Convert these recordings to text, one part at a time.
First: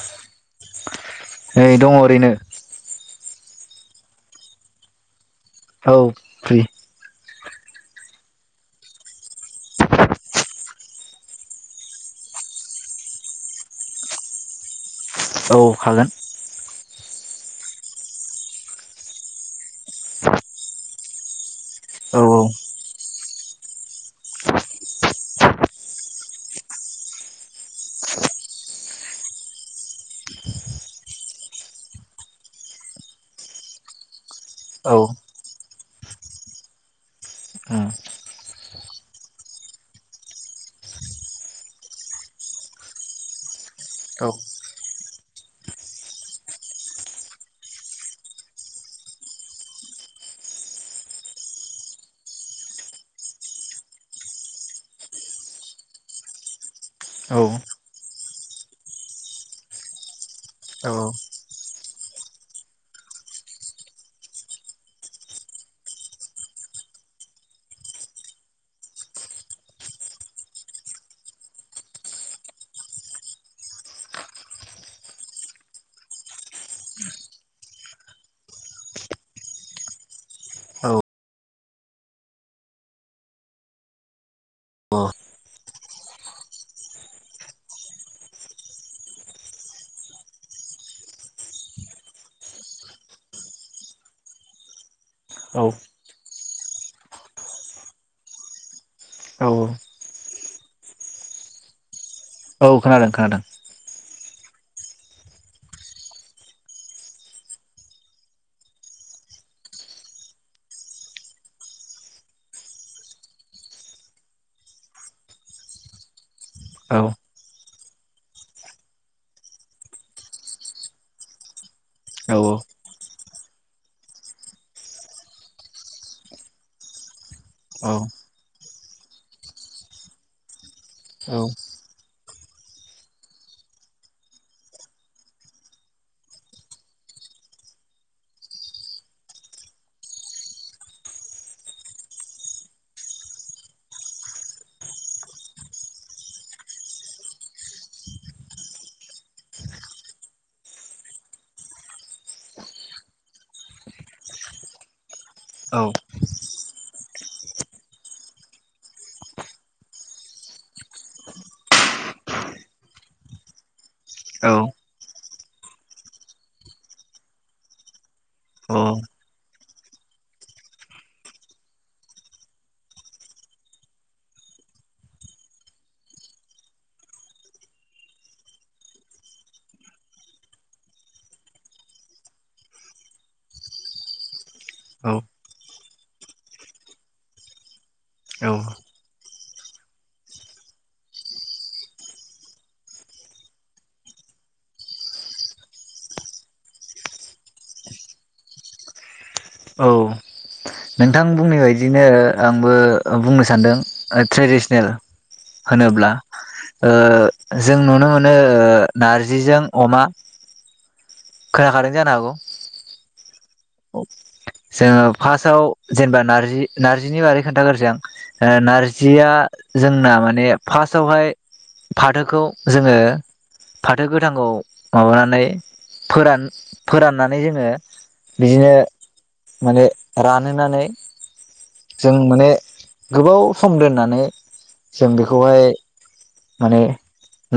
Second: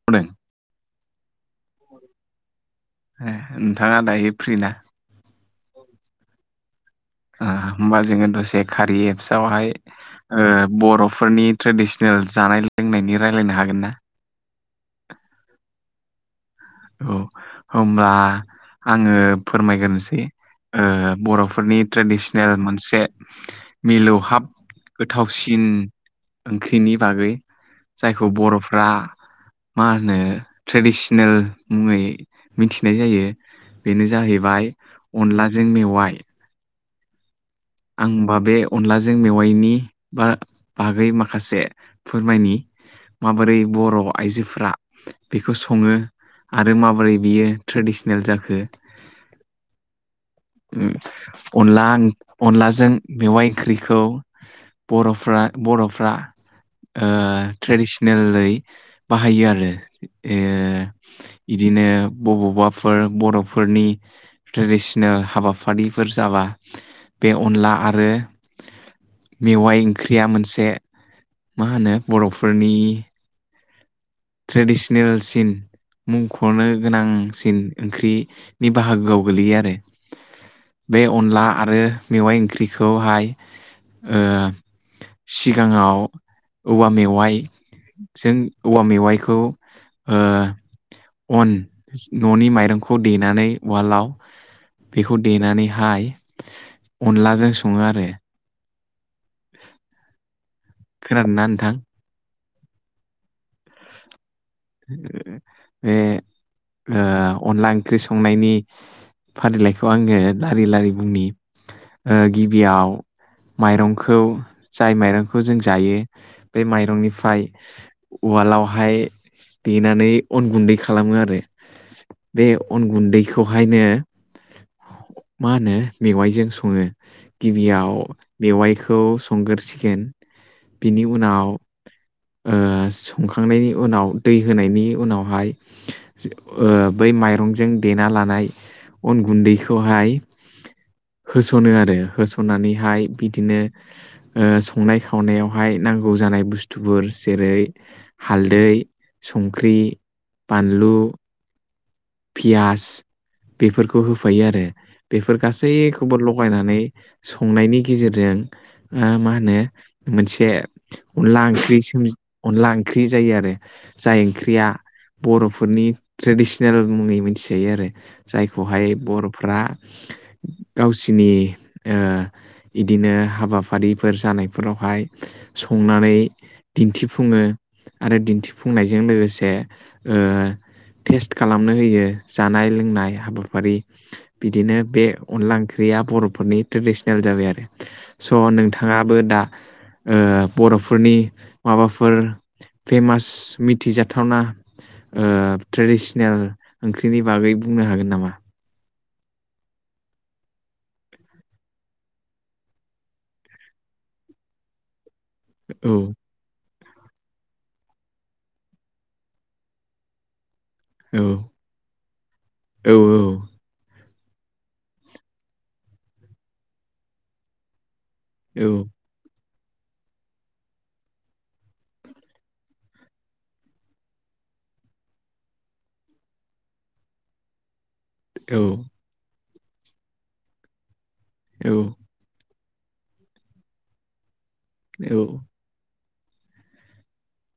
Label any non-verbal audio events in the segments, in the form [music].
[inaudible] नै दङ ओरैनो ए नोंथाङा दायो फ्रि ना औ फ्रि ओ होमबा जोङो दसे खारि एप्स आवहाय ओ बर'फोरनि ट्रेडिसनेल जानाय लोंनायनि रायलायनो हागोन ना औ हागोन औ होमब्ला आङो फोरमायग्रोनोसै ओ बर' फोरनि औ ट्रेडिसनेल मोनसे मिलौहाब गोथावसिन ओंख्रिनि बागै जायखौ बर'फ्रा मा होनो ट्रेडिसनेल मुङै मिथिनाय जायो बेनो जाहैबाय औ अनलाजों मेवाइ उम आंबा बे अनलाजों मेवायनि मा बागै माखासे फोरमायनि माबोरै बर' औ आइजोफ्रा बेखौ सङो आरो माबोरै बियो ट्रेडिसनेल जाखो ओम अनला अनलाजों मेवाइ ओंख्रिखौ बर'फ्रा बर'फ्रा ओ औ ट्रेडिसनेलयै बाहायो आरो ओ औ इदिनो बबावबाफोर बर'फोरनि ट्रेडिसनेल हाबाफारिफोर जाबा बे अनला आरो मेवाइ ओंख्रिया मोनसे मा होनो बर'फोरनि ट्रेडिसनेल सिन मुंख'नो गोनांसिन ओंख्रिनि बाहागोआव गोलैयो आरो बे अनला आरो मेवाइ ओंख्रिखौहाय ओ सिगाङाव औवा मेवाइजों औवा मेवाइ खौ ओ अन न'नि माइरंखौ देनानै उवालाव बेखौ औ देनानैहाय अनलाजों सङो आरो औ [inaudible] खोनादों ना नोंथां? [unintelligible] खोनादों बे ओ अनला ओंख्रि संनायनि फारिलाइखौ आङो फारिलायनि ओ गिबियाव माइरंखौ जाय माइरंखौ जों जायो बे औ माइरंनिफ्राय उवालावहाय देनानै अन गुन्दै खालामो आरो औ बे अन गुन्दैखौहायनो मा होनो मेवाइजों सङो। औ गिबियाव मेवाइखौ संग्रो सिगोन बिनि उनाव, ओ संखांनायनि उनाव दै होनायनि उनावहाय ओ बै माइरंजों देना लानाय अन गुन्दैखौहाय होसनो आरो होसननानैहाय बिदिनो ओ संनाय खावनायावहाय नांगौ जानाय बुस्थ थुफोर जेरै हालदै, संख्रि, बानलु, पियास बेफोरखौ होफायो आरो बेफोर गासैखौबो लगायनानै संनायनि गेजेरजों ओ मा होनो मोनसे अनला ओंख्रि सोमजि अनला ओंख्रि जायो आरो जाय ओंख्रिया बर' फोरनि ट्रेडिस नेल मुङै मिन्थिजायो आरो जायखौहाय औ औ बर'फ्रा गावसिनि ओ इदिनो हाबाफारिफोर जानायफोरावहाय संनानै दिन्थिफुङो आरो दिन्थिफुंनायजों लोगोसे ओ टेस्ट खालामनो होयो जानाय लोंनाय हाबाफारि बिदिनो बे अनला ओंख्रिया बर' फोरनि ट्रेडिसनेल जाबाय आरो। स नोंथाङाबो दा ओ बर' फोरनि माबाफोर फेमास मिथिजाथावना ओ ट्रेडिस नेल ओंख्रिनि बागै बुंनो हागोन नामा? औ। नोंथां बुंनाय बायदिनो आंबो बुंनो सानदों ओ ट्रेडिसनेल औ होनोब्ला ओ जों नुनो मोनो ओ नारजिजों अमा औ खोनाखादों जानो हागौ? औ औ। जोङो फार्स्टाव जेनेबा नारजि नार्जिनि बारै खोन्थागारसै आं ओ औ नारजि जिया जोंना माने फार्स्टआवहाय फाथोखौ जोङो। फाथो गोथांखौ माबानानै फोरान फोराननानै जोङो। बिदिनो औ माने रानहोनानै। औ। जों माने गोबाव सम दोननानै जों बेखौहाय माने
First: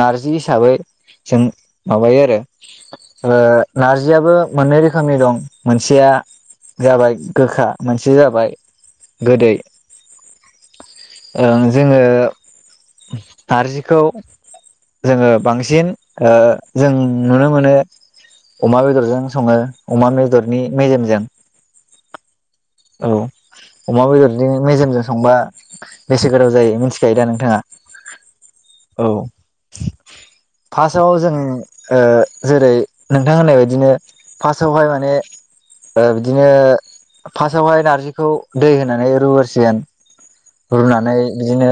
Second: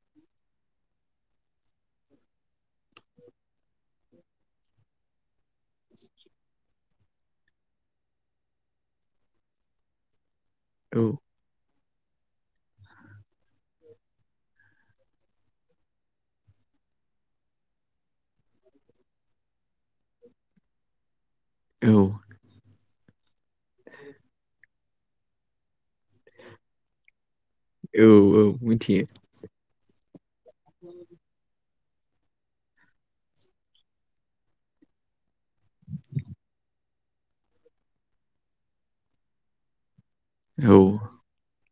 नारजि हिसाबै जों माबायो आरो। ओ नारजियाबो मोननै रोखोमनि दं। मोनसेया जाबाय गोखा मोनसे जाबाय गोदै। औ ओ जोङो नारजिखौ जोङो बांसिन ओ जों नुनो मोनो अमा बेदरजों सङो अमा बेदरनि मेजेमजों। औ औ अमा बेदरनि मेजेमजों संबा बेसे गोथाव जायो मिन्थिखायो दा नोंथाङा? औ औ औ मोनथियो। फार्स्टआव जों ओ जेरै नोंथां होननाय बायदिनो फार्स्टावहाय माने ओ बिदिनो फार्स्टावहाय नारजिखौ दै होनानै रुगोरसिगोन। रुनानै बिदिनो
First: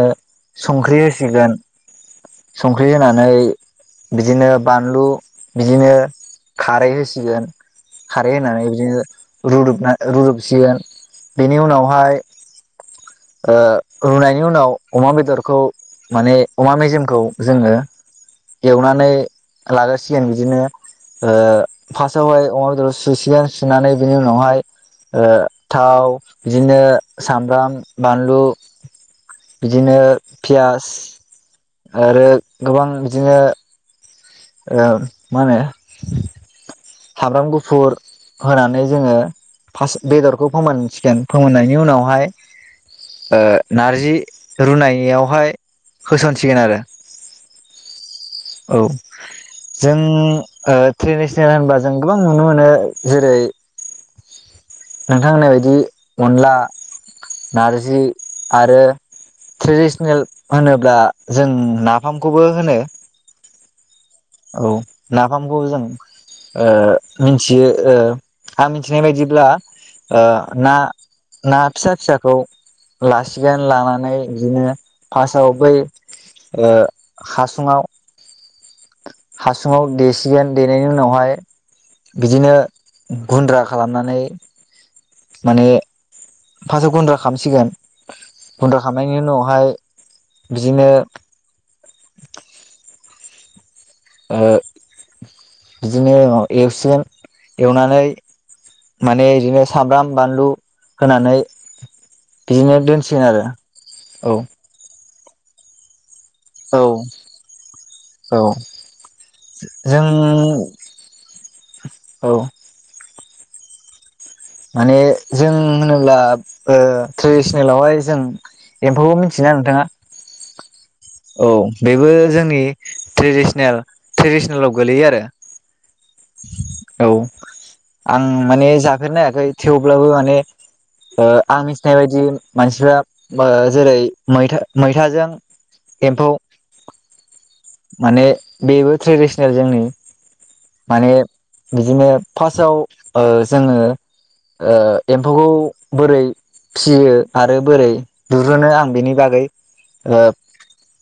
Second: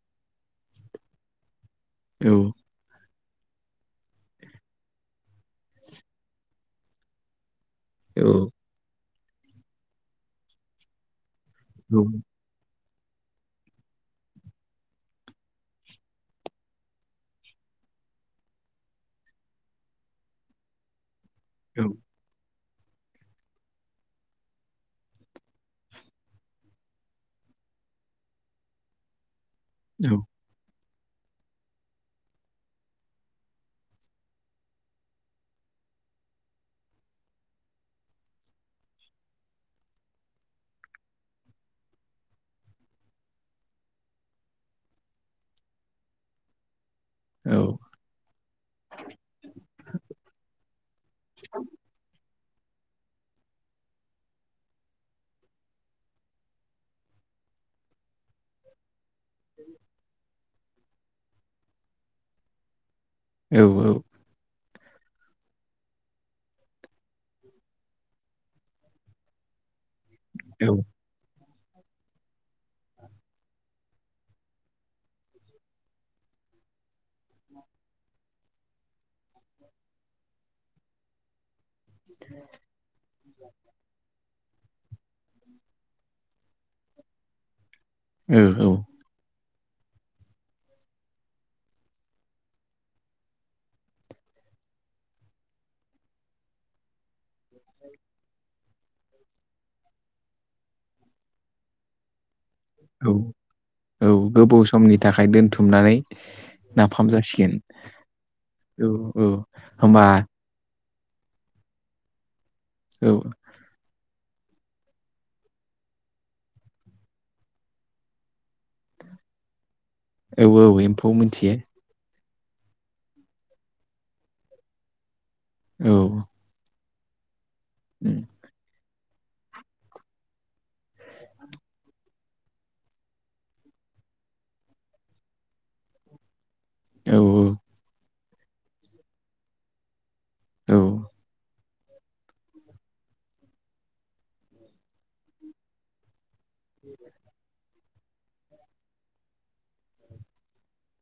संख्रि होसिगोन। औ संख्रि होनानै बिदिनो बानलु बिदिनो खारै होसिगोन। खारै होनानै बिदिनो रुदुबना रुदुबसिगोन बेनि उनावहाय ओ रुनायनि उनाव अमा बेदरखौ माने अमा मेजेमखौ जोङो एवनानै लागोरसिगोन बिदिनो ओ फास्ट सावहाय अमा बेदर सुसिगोन सुनानै बेनि उनावहाय ओ थाव बिदिनो सामब्राम बानलु बिदिनो पियास आरो गोबां बिदिनो ओ मा होनो सामब्राम गुफुर होनानै जोङो फास्त बेदरखौ फोमोनसिगोन फोमोननायनि उनावहाय ओ नारजि रुनाययावहाय होसनसिगोन आरो। औ जों ओ ट्रेडिसनेल होनबा जों गोबां नुनो मोनो जेरै नोंथां होननाय बायदि अनला नारजि आरो ट्रेडिसनेल होनोब्ला जों नाफामखौबो होनो। औ औ। औ नाफामखौबो जों ओ मिनथियो ओ आं मिनथिनाय बायदिब्ला ओ ना ना फिसा फिसाखौ लासिगोन लानानै बिदिनो फास्टआव बै ओ हासुङाव हासुङाव देसिगोन देनायनि उनावहाय बिदिनो गुन्द्रा खालामनानै माने फासाव गुन्द्रा खामसिगोन गुन्द्रा खाम खांनायनि उनावहाय बिदिनो ओ बिदिनो एवसिगोन एवनानै माने इदिनो सामब्राम बानलु होनानै बिदिनो दोनसिगोन आरो औ। समनि थाखाय दोनथुमनानै नाफाम जासिगोन औ औ औ जों होमबा औ। औ। माने जों होनोब्ला ओ ट्रेडिसनेलावहाय जों एम्फौबो मिथियोना नोंथाङा? औ औ एमफौ औ बेबो जोंनि ट्रेदिसनेल ट्रेडिसनेलाव गोलैयो आरो। औ। औ उम आं माने जाफेरनायाखै थेवब्लाबो माने ओ आं मिथिनाय बायदि मानसिफ्रा ओ जेरै मैथा मैथाजों एम्फौ औ औ। माने बेबो ट्रेडिसनेल जोंनि औ माने बिदिनो फासाव ओ जोङो ओ एम्फौखौ बोरै फिसियो आरो बोरै दुरुनो आं बेनि बागै ओ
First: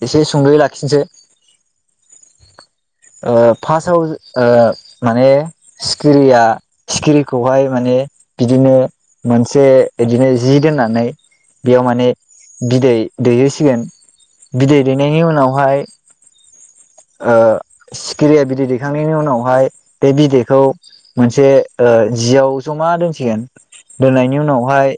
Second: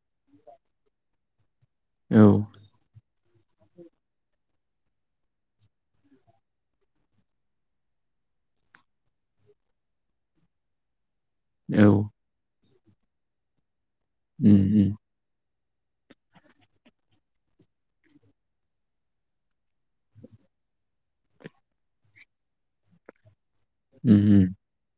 एसे सुंदयै लाखिनोसै। औ‌। ओ फासाव ओ माने सिखिरिया सिखिरिखौहाय माने बिदिनो मोनसे इदिनो जि दोननानै बेयाव औ माने बिदै दैहोसिगोन उम बिदै उम दैनायनि उनावहाय ओ सिखिरिया बिदै दैखांनायनि उनावहाय बे बिदैखौ मोनसे ओ जियाव जमा दोनसिगोन उम दोननायनि उम उनावहाय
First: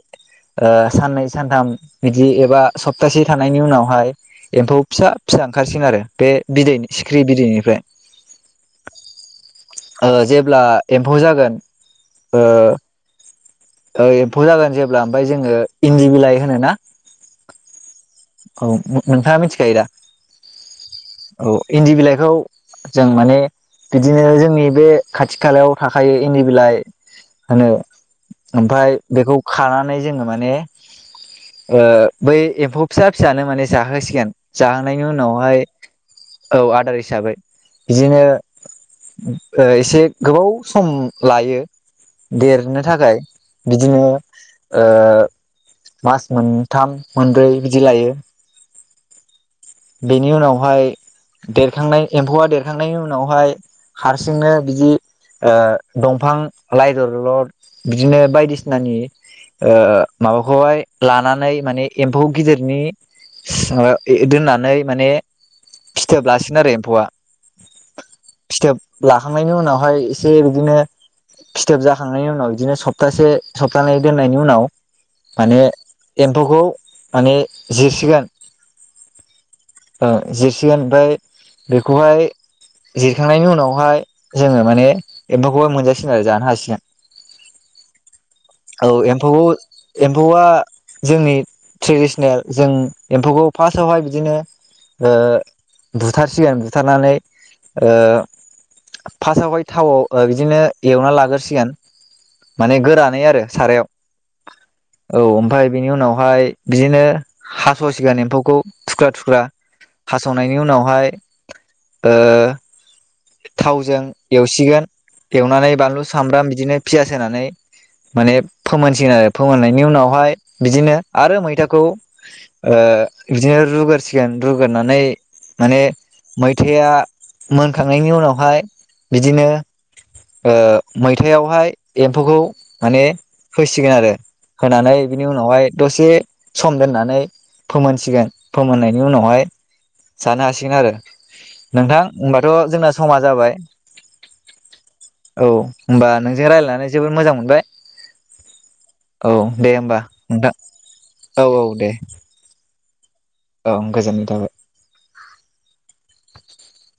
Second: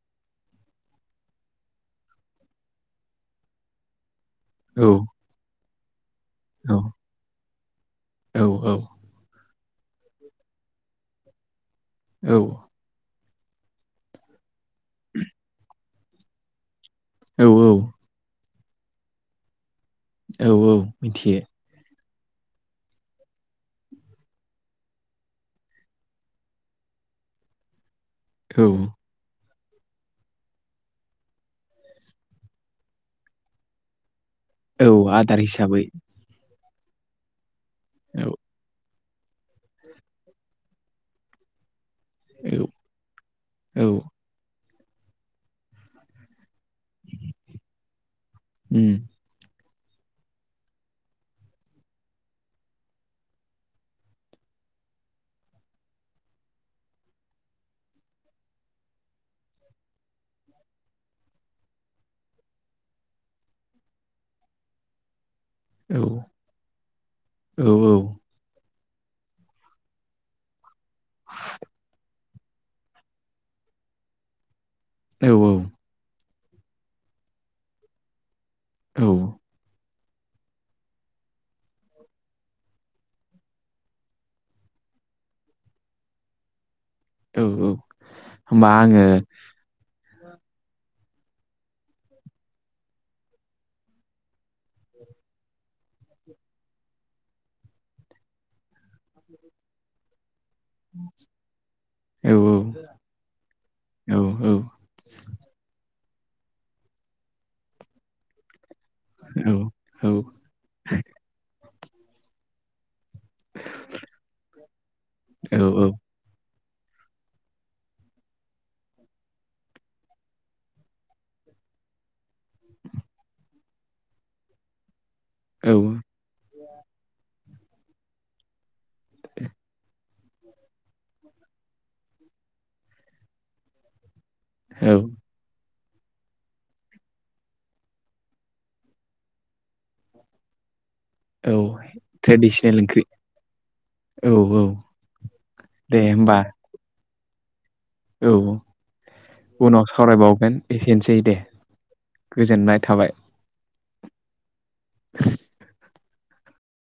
ओ साननै सानथाम बिदि एबा सप्तासे थानायनि उनावहाय एम्फौ औ फिसा फिसा ओंखारसिगोन आरो बे औ बिदैनि सिख्रि बिदैनिफ्राय। औ औ। ओ जेब्ला एम्फौ जागोन ओ ओ एम्फौ जागोन जेब्ला ओमफाय जोङो इन्दि बिलाइ होनो ना? औ औ। औ ओ नोंथाङा मिथिखायो दा? औ औ मिथियो। औ इन्दि बिलाइखौ जों माने बिदिनो जोंनि बे खाथि खालायाव थाखायो इन्दि बिलाइ खानो। औ ओमफाय बेखौ खानानै जोङो माने ओ बै एम्फौ फिसा फिसानो माने जाहोसिगोन जाहोनायनि औ आदार उनावहाय हिसाबै औ आदार हिसाबै बिदिनो औ ओ एसे गोबाव सम लायो। औ देरनो थाखाय औ बिदिनो ओ मास मोनथाम मोनब्रै बिदि लायो। उम। बेनि उनावहाय एम्फौआ देरखांनाय उनावहाय हारसिंनो बिदि ओ दंफां लाइदरलर बिदिनो बायदिसिनानि ओ माबाखौहाय लानानै माने एम्फौ गिदिरनि ओ एदोना [unintelligible] नै माने औ फिथोब लासिगोन आरो एम्फौआ। औ फिथोब लाखांनायनि उनावहाय एसे बिदिनो फिथोब जाखां नायनि उनाव इदिनो सफ्थासे सफ्थानै दोननायनि उनाव औ माने एम्फौखौ माने जिरसिगोन। औ ओ जिरसिगोन ओमफ्राय बेखौहाय जिरखांनायनि उनावहाय जोंङो माने एम्फौखौहाय मोनजासिगोन आरो जानो हासिगोन। औ औ होमबा औ आङो एम्फौखौ एम्फौआ जोंनि ट्रेडिसनेल जों एम्फौखौ फार्स्टआवहाय बिदिनो ओ बुथारसिगोन बुथारनानै ओ फास्सावहाय थावआव ओ बिदिनो एवना लागोरसिगोन औ माने गोरानै आरो सारायाव। औ औ औ ओमफाय बेनि उनावहाय बिदिनो हास' सिगोन एम्फौखौ थुख्रा थुख्रा औ हास'नायनि उनावहाय ओ थावजों एवसिगोन एवनानै औ बानलु, सामब्राम बिदिनो पियास होनानै माने फोमोनसिगोन आरो फोमोननायनि उनावहाय बिदिनो आरो मैथाखौ ओ बिदिनो रुगोरसि गोन रुगोरनानै माने औ मैथायया मोनखांनायनि उनावहाय बिदिनो ओ मैथायावहाय एम्फौखौ माने होसिगोन आरो औ होनानै बेनि उनावहाय दसे सम दोन्नानै फोमोनसिगोन फोमोननाय बेनि उनावहाय जानो हासिगोन आरो औ नोंथां होमबाथ' ट्रेडिसनेल जोंना ओंख्रि समा जाबाय औ औ औ होमबा नोंजों रायजलायनानै जोबोद मोजां मोनबाय। औ औ दे उनाव होमबा नोंथां सावरायबावगोन एसेनोसै दे। औ औ दे गोजोननाय थाबाय। औ गोजोननाय थाबाय। [inaudible]